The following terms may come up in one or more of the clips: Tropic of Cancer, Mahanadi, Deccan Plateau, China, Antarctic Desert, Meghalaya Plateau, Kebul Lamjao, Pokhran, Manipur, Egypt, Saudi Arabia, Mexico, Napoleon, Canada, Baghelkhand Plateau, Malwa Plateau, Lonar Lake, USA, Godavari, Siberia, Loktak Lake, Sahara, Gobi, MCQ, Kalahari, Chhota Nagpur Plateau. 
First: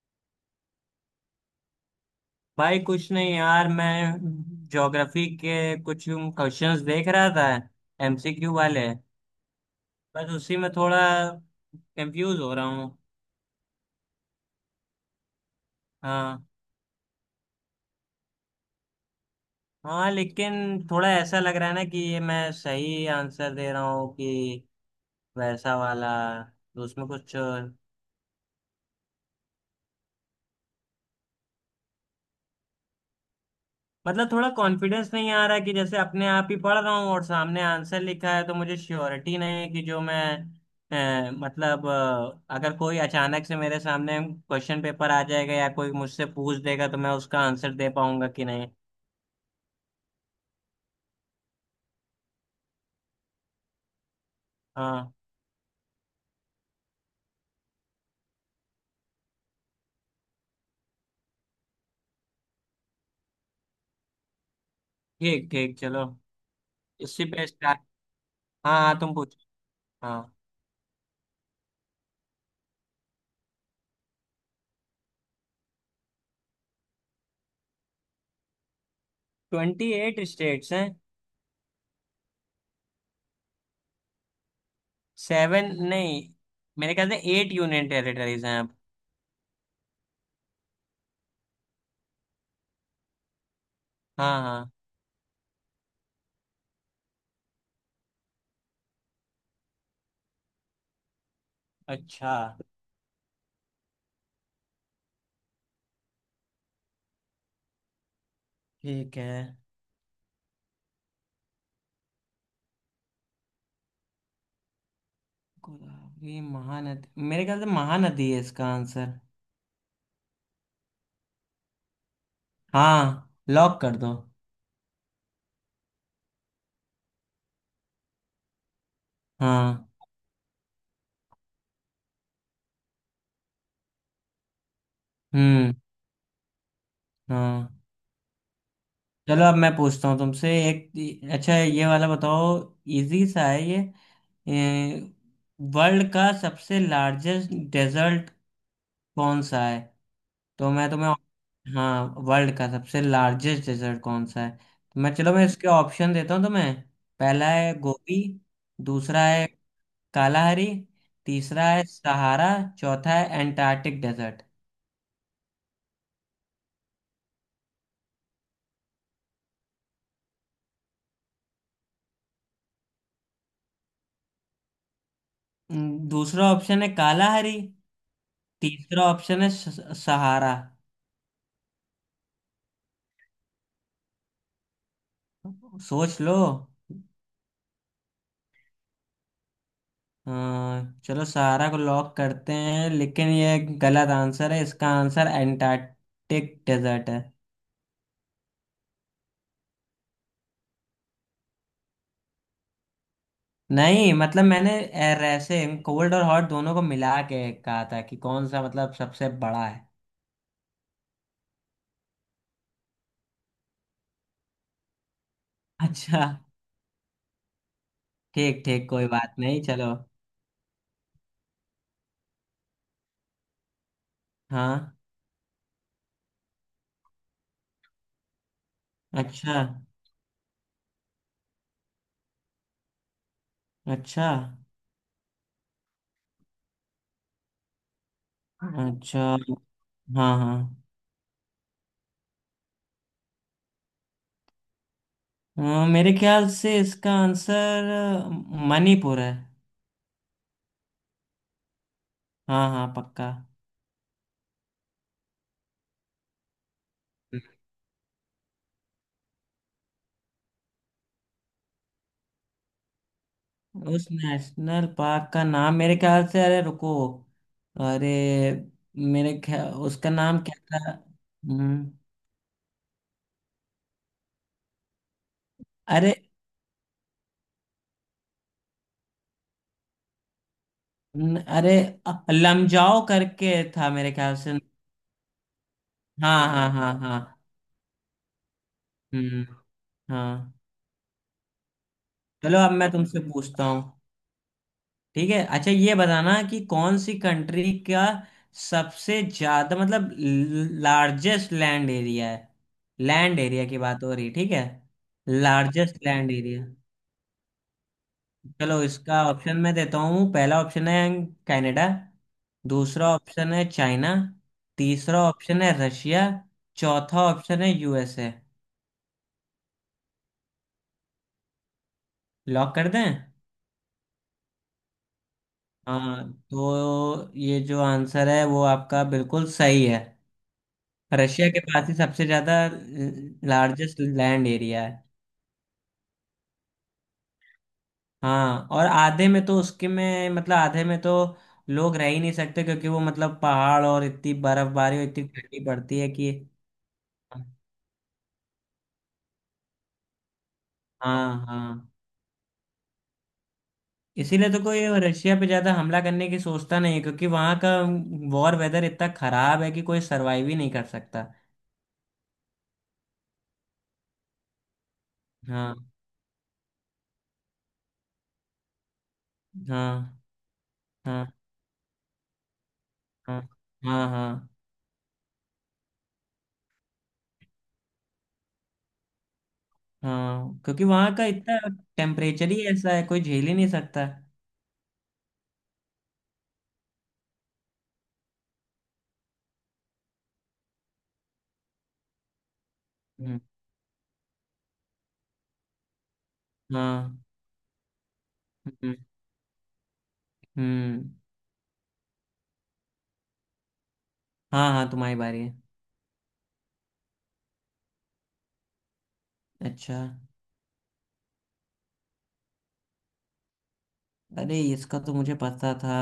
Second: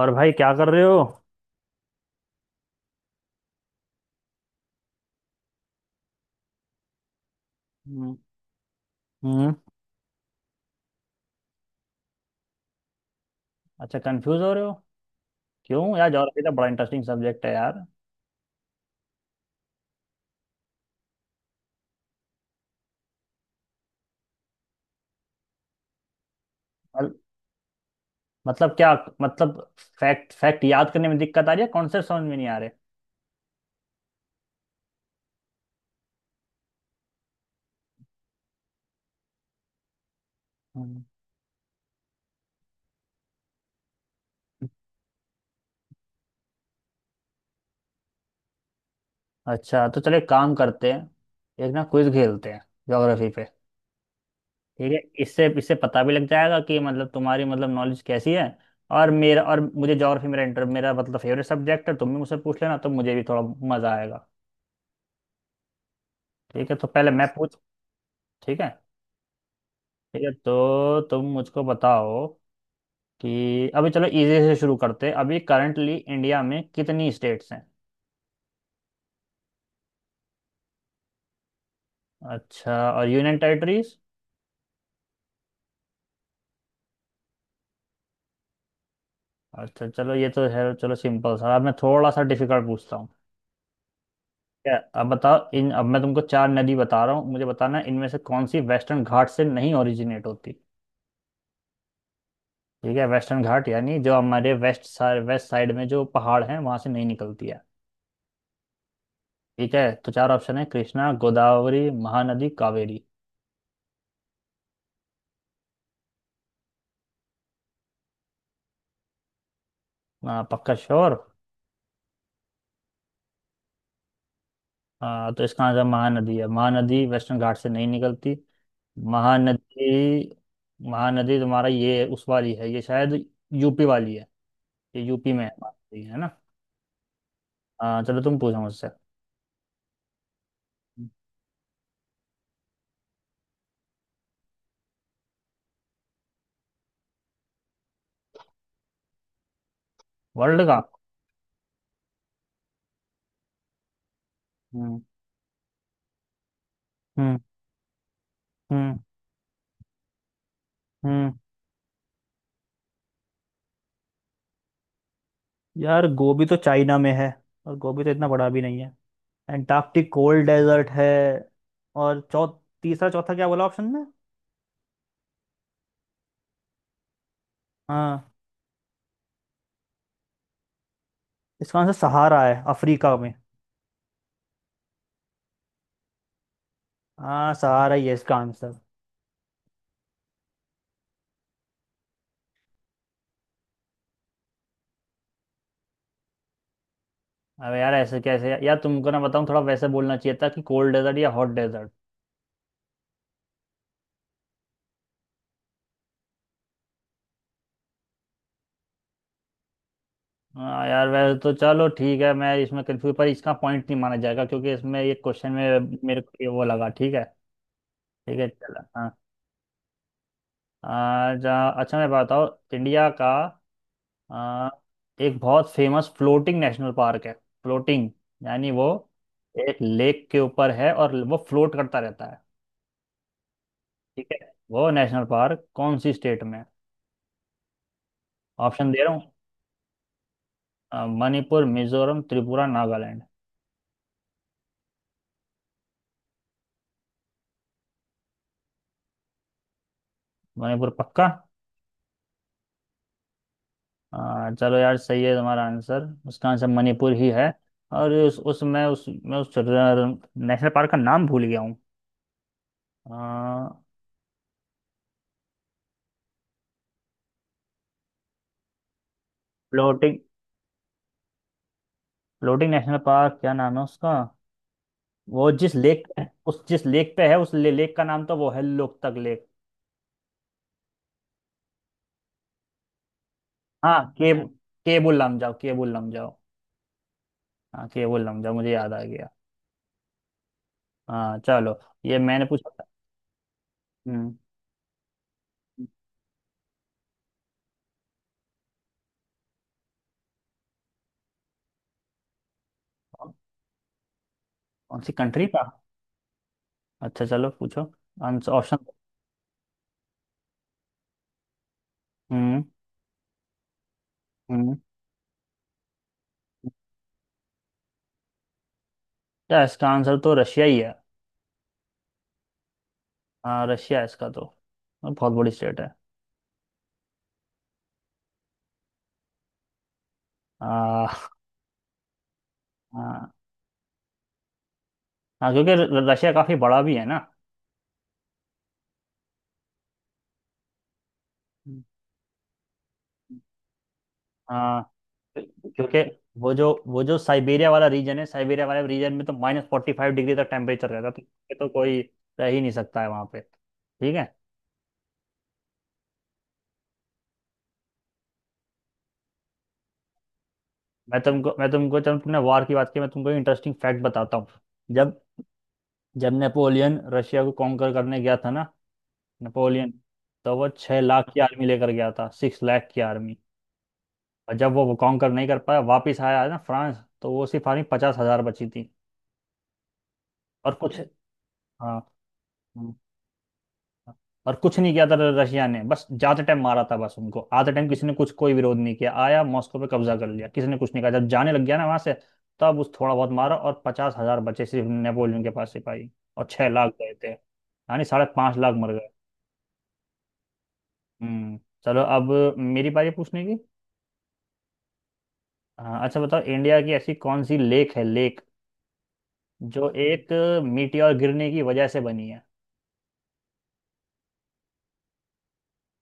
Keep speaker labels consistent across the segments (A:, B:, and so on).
A: और भाई क्या कर रहे हो?
B: भाई, कुछ नहीं यार, मैं ज्योग्राफी के कुछ क्वेश्चंस देख रहा था।
A: हम्म,
B: एमसीक्यू वाले।
A: हम्म।
B: बस उसी में थोड़ा कंफ्यूज हो रहा हूँ।
A: अच्छा, कंफ्यूज हो रहे हो? क्यों यार, ज्योग्राफी
B: हाँ,
A: तो बड़ा इंटरेस्टिंग सब्जेक्ट है यार।
B: हाँ लेकिन थोड़ा ऐसा लग रहा है ना कि ये मैं सही आंसर दे रहा हूँ कि वैसा वाला। तो उसमें
A: मल-
B: कुछ,
A: मतलब क्या? मतलब फैक्ट फैक्ट याद करने में दिक्कत आ रही है, कॉन्सेप्ट समझ में नहीं आ रहे?
B: मतलब थोड़ा कॉन्फिडेंस नहीं आ रहा है, कि जैसे अपने आप ही पढ़ रहा हूँ और सामने आंसर लिखा है, तो मुझे श्योरिटी नहीं है कि जो मैं,
A: हम्म।
B: मतलब, अगर कोई अचानक से मेरे सामने क्वेश्चन पेपर आ जाएगा या कोई मुझसे पूछ देगा तो मैं उसका आंसर दे पाऊंगा कि नहीं।
A: अच्छा, तो चलो एक काम करते हैं। एक ना क्विज खेलते हैं ज्योग्राफी पे, ठीक है?
B: हाँ।
A: इससे इससे पता भी लग जाएगा कि मतलब तुम्हारी नॉलेज कैसी है। और मेरा और मुझे ज्योग्राफी मेरा इंटर मेरा मतलब फेवरेट सब्जेक्ट है। तुम भी मुझसे पूछ लेना तो मुझे भी थोड़ा मजा आएगा।
B: ठीक, ठीक, चलो
A: ठीक है, तो पहले
B: इसी
A: मैं
B: पे
A: पूछ।
B: स्टार्ट।
A: ठीक है।
B: हाँ, हाँ, तुम पूछो।
A: ठीक है,
B: हाँ।
A: तो तुम मुझको बताओ कि अभी चलो इजी से शुरू करते हैं। अभी करंटली इंडिया में कितनी स्टेट्स हैं?
B: 28 स्टेट्स हैं।
A: अच्छा, और यूनियन टेरिटरीज?
B: 7 नहीं, मेरे ख्याल से 8 यूनियन टेरिटरीज हैं अब।
A: अच्छा, चलो ये तो है। चलो सिंपल सा। अब मैं थोड़ा सा डिफिकल्ट पूछता हूँ,
B: हाँ, हाँ।
A: ठीक है? अब बताओ इन, अब मैं तुमको चार नदी बता रहा हूँ, मुझे बताना है इनमें से कौन सी वेस्टर्न घाट से नहीं ओरिजिनेट होती।
B: अच्छा।
A: ठीक है? वेस्टर्न घाट यानी जो हमारे वेस्ट साइड, वेस्ट साइड में जो पहाड़ हैं वहां से नहीं निकलती है,
B: ठीक है।
A: ठीक है? तो चार ऑप्शन है, कृष्णा, गोदावरी, महानदी, कावेरी।
B: गोदावरी, महानदी, मेरे ख्याल से महानदी है इसका आंसर।
A: पक्का श्योर?
B: हाँ, लॉक कर दो।
A: हाँ, तो इसका आंसर महानदी है, महानदी वेस्टर्न घाट से नहीं निकलती।
B: हाँ।
A: महानदी, महानदी तुम्हारा ये उस वाली है, ये शायद यूपी वाली है। ये यूपी में है
B: हम्म।
A: महानदी, है ना?
B: हाँ।
A: हाँ, चलो तुम पूछो मुझसे।
B: चलो अब मैं पूछता हूँ तुमसे एक। अच्छा, ये वाला बताओ। इजी सा है ये। वर्ल्ड का सबसे लार्जेस्ट डेजर्ट कौन सा है?
A: वर्ल्ड
B: तो
A: का?
B: मैं तुम्हें। हाँ, वर्ल्ड का सबसे लार्जेस्ट डेजर्ट कौन सा है? तो
A: हम्म।
B: मैं, चलो मैं इसके ऑप्शन देता हूँ तुम्हें।
A: हम्म।
B: पहला है गोबी।
A: हम्म।
B: दूसरा है कालाहारी।
A: हम्म।
B: तीसरा है सहारा। चौथा है एंटार्क्टिक डेजर्ट।
A: यार, गोभी तो चाइना में है, और गोभी तो इतना बड़ा भी नहीं है। एंटार्क्टिक कोल्ड डेजर्ट है। और चौ, तीसरा चौथा क्या बोला ऑप्शन में?
B: दूसरा ऑप्शन है कालाहारी।
A: हाँ,
B: तीसरा ऑप्शन है सहारा।
A: इसका आंसर सहारा है, अफ्रीका में।
B: सोच लो।
A: हाँ, सहारा ही है इसका आंसर।
B: हाँ, चलो सहारा को लॉक करते हैं। लेकिन ये गलत आंसर है। इसका आंसर एंटार्क्टिक डेजर्ट है।
A: अबे यार, ऐसे कैसे? यार तुमको ना बताऊँ, थोड़ा वैसे बोलना चाहिए था कि कोल्ड डेजर्ट या हॉट डेजर्ट।
B: नहीं, मतलब मैंने ऐसे कोल्ड और हॉट दोनों को मिला के कहा था कि कौन सा, मतलब, सबसे बड़ा है।
A: हाँ यार, वैसे तो चलो ठीक है, मैं इसमें कंफ्यूज, पर इसका पॉइंट नहीं माना जाएगा क्योंकि इसमें ये क्वेश्चन में मेरे
B: अच्छा।
A: को ये वो लगा, ठीक है? ठीक है,
B: ठीक,
A: चलो
B: ठीक, कोई
A: हाँ।
B: बात नहीं, चलो।
A: अच्छा मैं बताओ, इंडिया का, आ,
B: हाँ।
A: एक बहुत फेमस फ्लोटिंग नेशनल पार्क है। फ्लोटिंग यानी वो
B: अच्छा।
A: एक लेक के ऊपर है और वो फ्लोट करता रहता है, ठीक
B: अच्छा।
A: है? वो नेशनल पार्क कौन सी स्टेट में है? ऑप्शन दे रहा
B: अच्छा।
A: हूँ।
B: हाँ, हाँ।
A: मणिपुर, मिजोरम, त्रिपुरा, नागालैंड।
B: मेरे ख्याल से इसका आंसर अ, मणिपुर है।
A: मणिपुर पक्का?
B: हाँ, हाँ, पक्का।
A: अ, चलो यार, सही है तुम्हारा आंसर, उसका आंसर मणिपुर ही है। और उस नेशनल पार्क का नाम भूल गया हूँ।
B: उस नेशनल पार्क का नाम मेरे ख्याल से, अरे रुको। अरे, मेरे ख्याल उसका
A: फ्लोटिंग,
B: नाम क्या था?
A: फ्लोटिंग नेशनल पार्क क्या नाम है उसका? वो जिस लेक,
B: अरे,
A: उस जिस लेक पे है उस लेक का नाम तो वो है लोकतक लेक।
B: अरे, लमजाओ करके था
A: हाँ,
B: मेरे ख्याल से।
A: Cable Lamjao, cable Lamjao.
B: हाँ, हाँ, हाँ, हाँ।
A: हाँ, केबुल लमजाओ, मुझे याद आ गया।
B: हम्म। हाँ।
A: हाँ, चलो। ये मैंने
B: चलो
A: पूछा
B: अब
A: था।
B: मैं तुमसे पूछता हूँ।
A: हम्म।
B: ठीक है। अच्छा, ये बताना कि कौन सी कंट्री का सबसे ज्यादा, मतलब, लार्जेस्ट लैंड एरिया है। लैंड एरिया की बात हो रही है, ठीक है।
A: कौन सी कंट्री का?
B: Largest land area.
A: अच्छा, चलो पूछो। आंसर
B: चलो
A: ऑप्शन।
B: इसका ऑप्शन मैं देता हूँ। पहला ऑप्शन है कनाडा।
A: हम्म।
B: दूसरा ऑप्शन है चाइना।
A: हम्म।
B: तीसरा ऑप्शन है रशिया। चौथा ऑप्शन है यूएसए।
A: क्या, इसका आंसर तो रशिया ही है।
B: लॉक कर दें?
A: हाँ, रशिया है इसका तो। बहुत बड़ी स्टेट है।
B: हाँ, तो ये जो आंसर है वो आपका बिल्कुल सही है।
A: हाँ।
B: रशिया के पास ही सबसे ज्यादा
A: हाँ।
B: लार्जेस्ट लैंड एरिया है।
A: हाँ, क्योंकि रशिया काफी बड़ा भी है ना?
B: हाँ, और आधे में तो उसके में, मतलब, आधे में तो
A: हम्म।
B: लोग रह ही नहीं सकते, क्योंकि वो मतलब पहाड़, और इतनी
A: हाँ,
B: बर्फबारी और इतनी ठंडी पड़ती
A: क्योंकि
B: है कि।
A: वो जो साइबेरिया वाला रीजन है, साइबेरिया वाले रीजन में तो माइनस 45 डिग्री तक टेम्परेचर रहता है, तो
B: हाँ,
A: ये तो
B: हाँ।
A: कोई रह ही नहीं सकता है वहाँ पे, ठीक है?
B: इसीलिए तो कोई रशिया पे ज्यादा हमला करने की सोचता नहीं है, क्योंकि वहां का वॉर वेदर इतना खराब है कि कोई सरवाइव ही नहीं कर
A: मैं
B: सकता।
A: तुमको मैं तुमको जब तुमने वार की बात की, मैं तुमको इंटरेस्टिंग फैक्ट बताता हूँ। जब
B: हाँ,
A: जब नेपोलियन रशिया को कॉन्कर करने गया था ना, नेपोलियन,
B: हाँ,
A: तो वो छह
B: हाँ,
A: लाख की आर्मी लेकर गया था, 6 लाख की आर्मी।
B: हाँ, हाँ, हाँ,
A: और जब वो कॉन्कर नहीं कर पाया, वापस आया ना फ्रांस, तो वो सिर्फ आर्मी 50 हज़ार बची थी।
B: हाँ।
A: और
B: क्योंकि
A: कुछ,
B: वहां का इतना
A: हाँ।
B: टेम्परेचर ही ऐसा
A: हाँ।
B: है, कोई झेल ही नहीं सकता।
A: हाँ। और कुछ नहीं किया था रशिया ने, बस जाते टाइम मारा था बस उनको। आते टाइम किसी ने कुछ कोई विरोध नहीं किया, आया मॉस्को पे कब्जा कर लिया, किसी ने कुछ नहीं कहा। जब जाने लग गया ना वहां से, तब उस थोड़ा बहुत
B: हम्म।
A: मारा और 50 हज़ार बचे सिर्फ नेपोलियन के पास सिपाही। और 6 लाख गए
B: हाँ।
A: थे, यानी 5.5 लाख मर
B: हम्म।
A: गए।
B: हम्म,
A: हम्म। चलो, अब मेरी बारी है पूछने की।
B: हाँ, हाँ, तुम्हारी बारी है।
A: हाँ, अच्छा बताओ, इंडिया की ऐसी कौन सी लेक है, लेक जो
B: अच्छा,
A: एक मीटियोर गिरने की वजह से बनी है।
B: अरे इसका तो मुझे पता था।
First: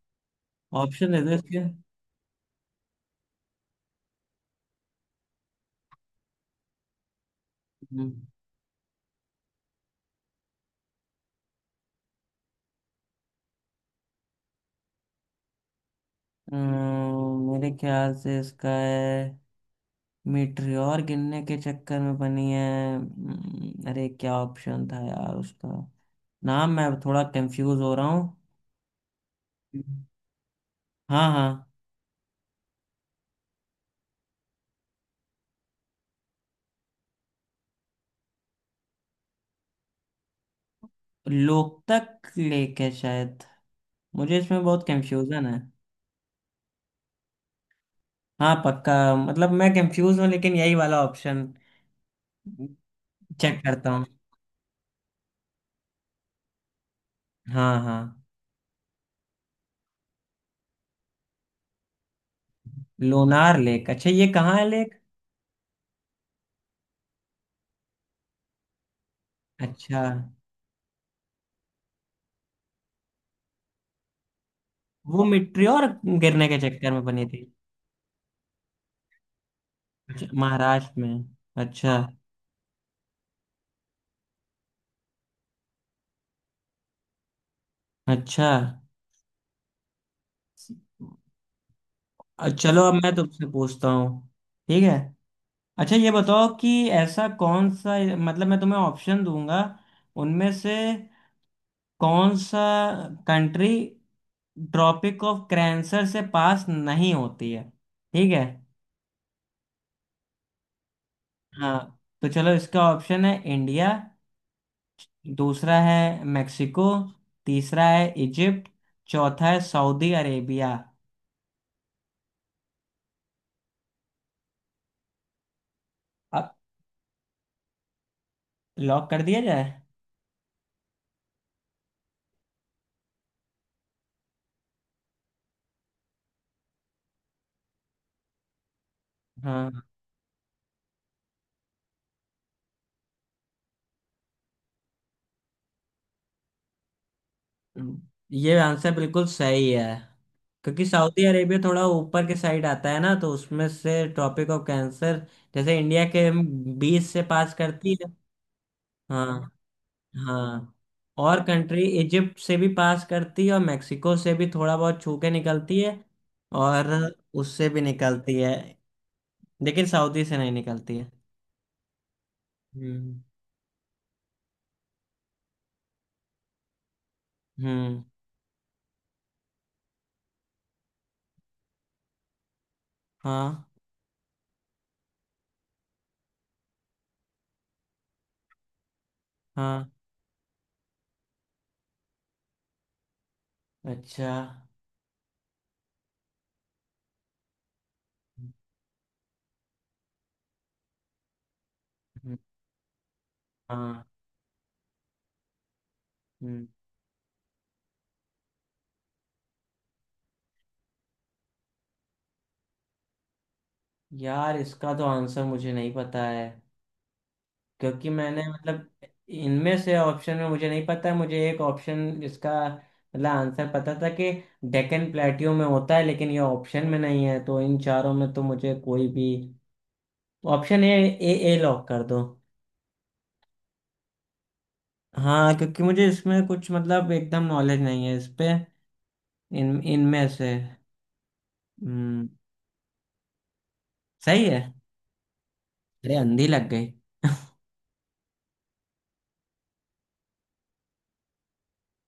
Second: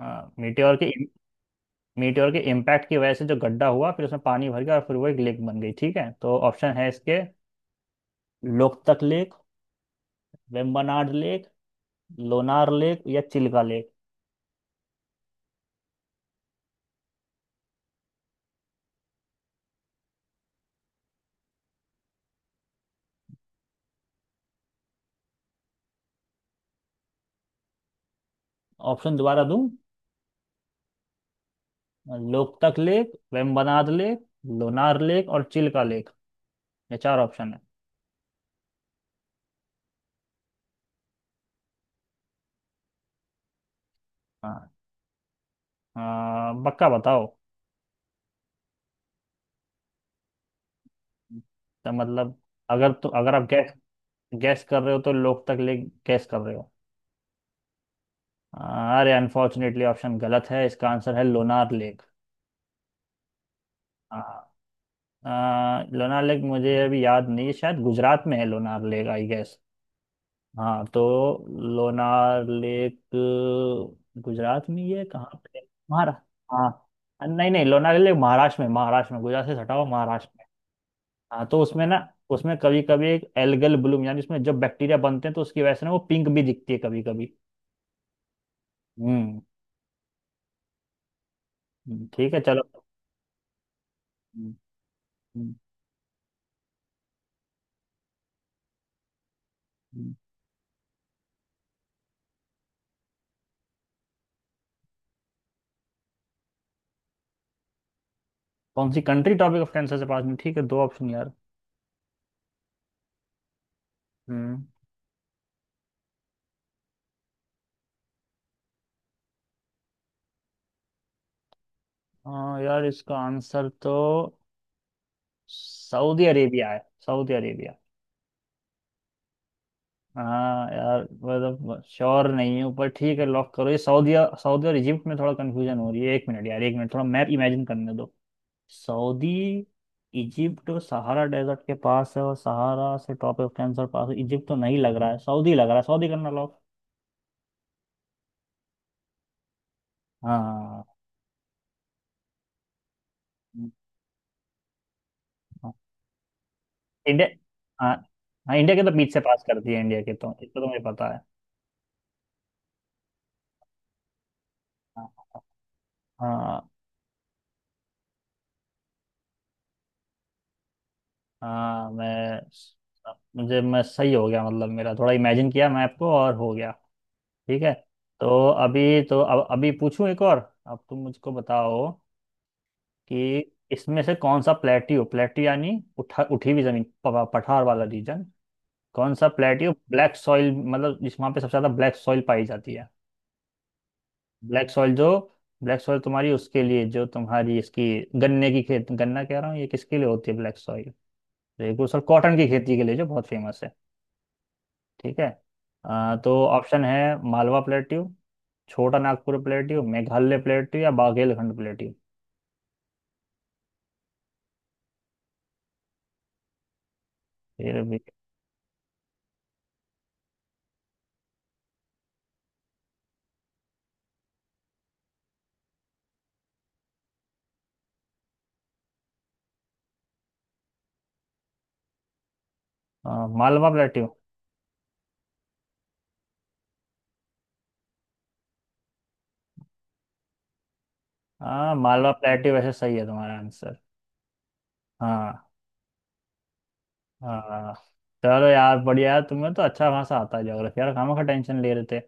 A: हाँ, मीटियोर के,
B: ऑप्शन दे दो इसके।
A: मीटियोर के इम्पैक्ट की वजह से जो गड्ढा हुआ, फिर उसमें पानी भर गया और फिर वो एक लेक बन गई, ठीक है? तो ऑप्शन है इसके,
B: हम्म,
A: Loktak lake, Vembanad lake, Lonar lake या चिल्का लेक।
B: मेरे ख्याल से इसका है, मीटरियोर गिरने के चक्कर में बनी है। अरे, क्या ऑप्शन था यार उसका नाम? मैं थोड़ा कंफ्यूज हो रहा हूँ।
A: ऑप्शन दोबारा दूं?
B: हम्म। हाँ, हाँ।
A: Loktak lake, Vembanad lake, Lonar lake और चिल्का लेक। ये चार ऑप्शन है।
B: लोकतक लेक है शायद। मुझे इसमें
A: हाँ।
B: बहुत कंफ्यूजन है।
A: हाँ, पक्का बताओ?
B: हाँ, पक्का। मतलब मैं कंफ्यूज हूँ लेकिन यही वाला ऑप्शन।
A: तो मतलब, अगर तो अगर आप
B: चेक करता हूँ।
A: गैस कर रहे हो, तो लोग तक लेक गैस कर रहे हो।
B: हाँ, हाँ।
A: अरे, अनफॉर्चुनेटली ऑप्शन गलत है, इसका आंसर है लोनार लेक।
B: लोनार लेक? अच्छा, ये
A: हाँ।
B: कहाँ है लेक?
A: अ, लोनार लेक मुझे अभी याद नहीं है, शायद गुजरात में है लोनार लेक, आई गेस।
B: अच्छा,
A: हाँ तो लोनार लेक गुजरात में ही है,
B: वो
A: कहाँ पे है?
B: मिट्टियोर
A: महाराष्ट्र।
B: गिरने के
A: हाँ।
B: चक्कर में बनी थी।
A: नहीं नहीं, लोनार लेक महाराष्ट्र में, महाराष्ट्र में, गुजरात से सटा हुआ
B: अच्छा,
A: महाराष्ट्र में।
B: महाराष्ट्र में।
A: हाँ, तो उसमें
B: अच्छा।
A: ना, उसमें कभी कभी एक एल्गल ब्लूम, यानी उसमें जब बैक्टीरिया बनते हैं तो उसकी वजह से ना वो पिंक भी दिखती है कभी कभी।
B: अच्छा
A: हम्म। ठीक है, चलो।
B: चलो अब मैं तुमसे पूछता हूँ।
A: हम्म,
B: ठीक है।
A: हम्म,
B: अच्छा, ये बताओ कि ऐसा कौन सा, मतलब, मैं तुम्हें ऑप्शन दूंगा,
A: हम्म।
B: उनमें से कौन सा कंट्री ट्रॉपिक ऑफ कैंसर से पास नहीं होती है। ठीक है।
A: कौन सी कंट्री टॉपिक ऑफ कैंसर से पास में, ठीक है, दो ऑप्शन यार।
B: हाँ। तो चलो, इसका ऑप्शन है इंडिया।
A: हम्म।
B: दूसरा है मेक्सिको। तीसरा है इजिप्ट। चौथा है सऊदी अरेबिया।
A: हाँ यार, इसका आंसर तो सऊदी
B: अब
A: अरेबिया है। Saudi Arabia.
B: लॉक कर दिया जाए?
A: हाँ यार, मतलब श्योर नहीं हूँ, पर ठीक है, लॉक करो ये सऊदी। सऊदी और इजिप्ट में थोड़ा कंफ्यूजन हो रही है, एक मिनट यार, एक मिनट, थोड़ा मैप इमेजिन करने दो। सऊदी,
B: हाँ,
A: इजिप्ट सहारा डेजर्ट के पास है, और सहारा से टॉपिक ऑफ कैंसर पास है। इजिप्ट तो नहीं लग रहा है, सऊदी लग रहा है, सऊदी करना लॉक।
B: ये आंसर बिल्कुल सही है।
A: हाँ।
B: क्योंकि सऊदी अरेबिया थोड़ा ऊपर के साइड आता है ना, तो उसमें से ट्रॉपिक ऑफ कैंसर, जैसे इंडिया के बीच से
A: इंडिया।
B: पास
A: हाँ,
B: करती है।
A: हाँ इंडिया के तो बीच से
B: हाँ,
A: पास कर दिए इंडिया के तो, इसको तो
B: हाँ।
A: मुझे पता है।
B: और कंट्री इजिप्ट से भी पास करती है, और मेक्सिको से भी थोड़ा बहुत छू
A: हाँ।
B: के निकलती है।
A: हाँ।
B: और उससे भी निकलती है, लेकिन सऊदी से नहीं निकलती है।
A: हाँ, मैं,
B: हम्म।
A: मुझे, मैं सही हो गया, मतलब मेरा थोड़ा इमेजिन किया मैं आपको और हो गया। ठीक है।
B: हम्म।
A: तो अभी तो, अब अभी पूछूं एक और, अब तुम मुझको बताओ कि
B: हाँ,
A: इसमें से कौन सा प्लेट्यू, प्लेट्यू यानी उठा, उठी हुई जमीन, पठार वाला रीजन, कौन सा प्लेट्यू
B: हाँ।
A: ब्लैक सॉइल, मतलब जिस वहाँ पे सबसे ज़्यादा ब्लैक सॉइल पाई जाती है।
B: अच्छा।
A: ब्लैक सॉइल जो, ब्लैक सॉइल तुम्हारी उसके लिए जो तुम्हारी इसकी गन्ने की खेत, गन्ना कह रहा हूँ, ये किसके लिए होती है ब्लैक सॉइल, तो एक दूसरा कॉटन
B: हम्म।
A: की खेती के लिए जो बहुत फेमस है।
B: हाँ।
A: ठीक है, तो
B: हम्म।
A: ऑप्शन है, Malwa plateau, Chota Nagpur plateau, Meghalaya plateau या बाघेलखंड प्लेट्यू।
B: यार, इसका तो आंसर मुझे नहीं पता है।
A: फिर भी?
B: क्योंकि मैंने मतलब इनमें से ऑप्शन में मुझे नहीं पता है। मुझे एक ऑप्शन इसका मतलब आंसर पता था कि डेक्कन प्लेटियो में होता है, लेकिन ये ऑप्शन में नहीं है। तो इन चारों में तो मुझे कोई भी ऑप्शन ए, ए लॉक कर दो।
A: अ, मालवा प्लेट्यू?
B: हाँ, क्योंकि मुझे इसमें कुछ मतलब एकदम नॉलेज नहीं है इस पे। इन इनमें से
A: हाँ, मालवा
B: हम्म।
A: प्लेट्यू, वैसे सही है तुम्हारा आंसर।
B: सही है।
A: हाँ।
B: अरे, अंधी लग गई।
A: हाँ चलो यार, बढ़िया है, तुम्हें तो अच्छा खासा आता है ज्योग्राफी यार, खामा खा टेंशन ले रहे थे।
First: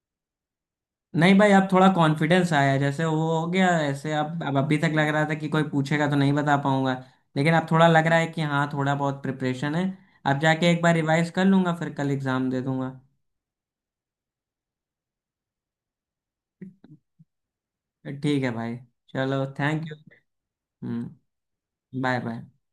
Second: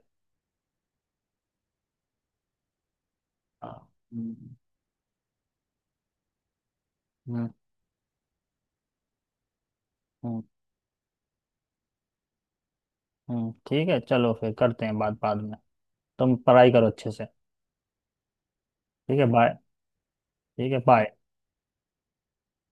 B: नहीं भाई, अब थोड़ा कॉन्फिडेंस आया, जैसे वो हो गया
A: हाँ,
B: ऐसे। अब
A: हम्म।
B: अब अभी तक लग रहा था कि कोई पूछेगा तो नहीं बता पाऊंगा।
A: हम्म,
B: लेकिन अब थोड़ा लग रहा है कि हाँ, थोड़ा बहुत प्रिपरेशन है। अब
A: हम्म।
B: जाके एक बार रिवाइज कर लूंगा, फिर कल एग्जाम दे दूंगा।
A: हम्म, ठीक है, चलो फिर करते हैं बात बाद में। तुम पढ़ाई करो अच्छे से।
B: ठीक है भाई।
A: ठीक है,
B: चलो,
A: बाय।
B: Thank you.
A: ठीक है, बाय।
B: हम्म। Bye, bye.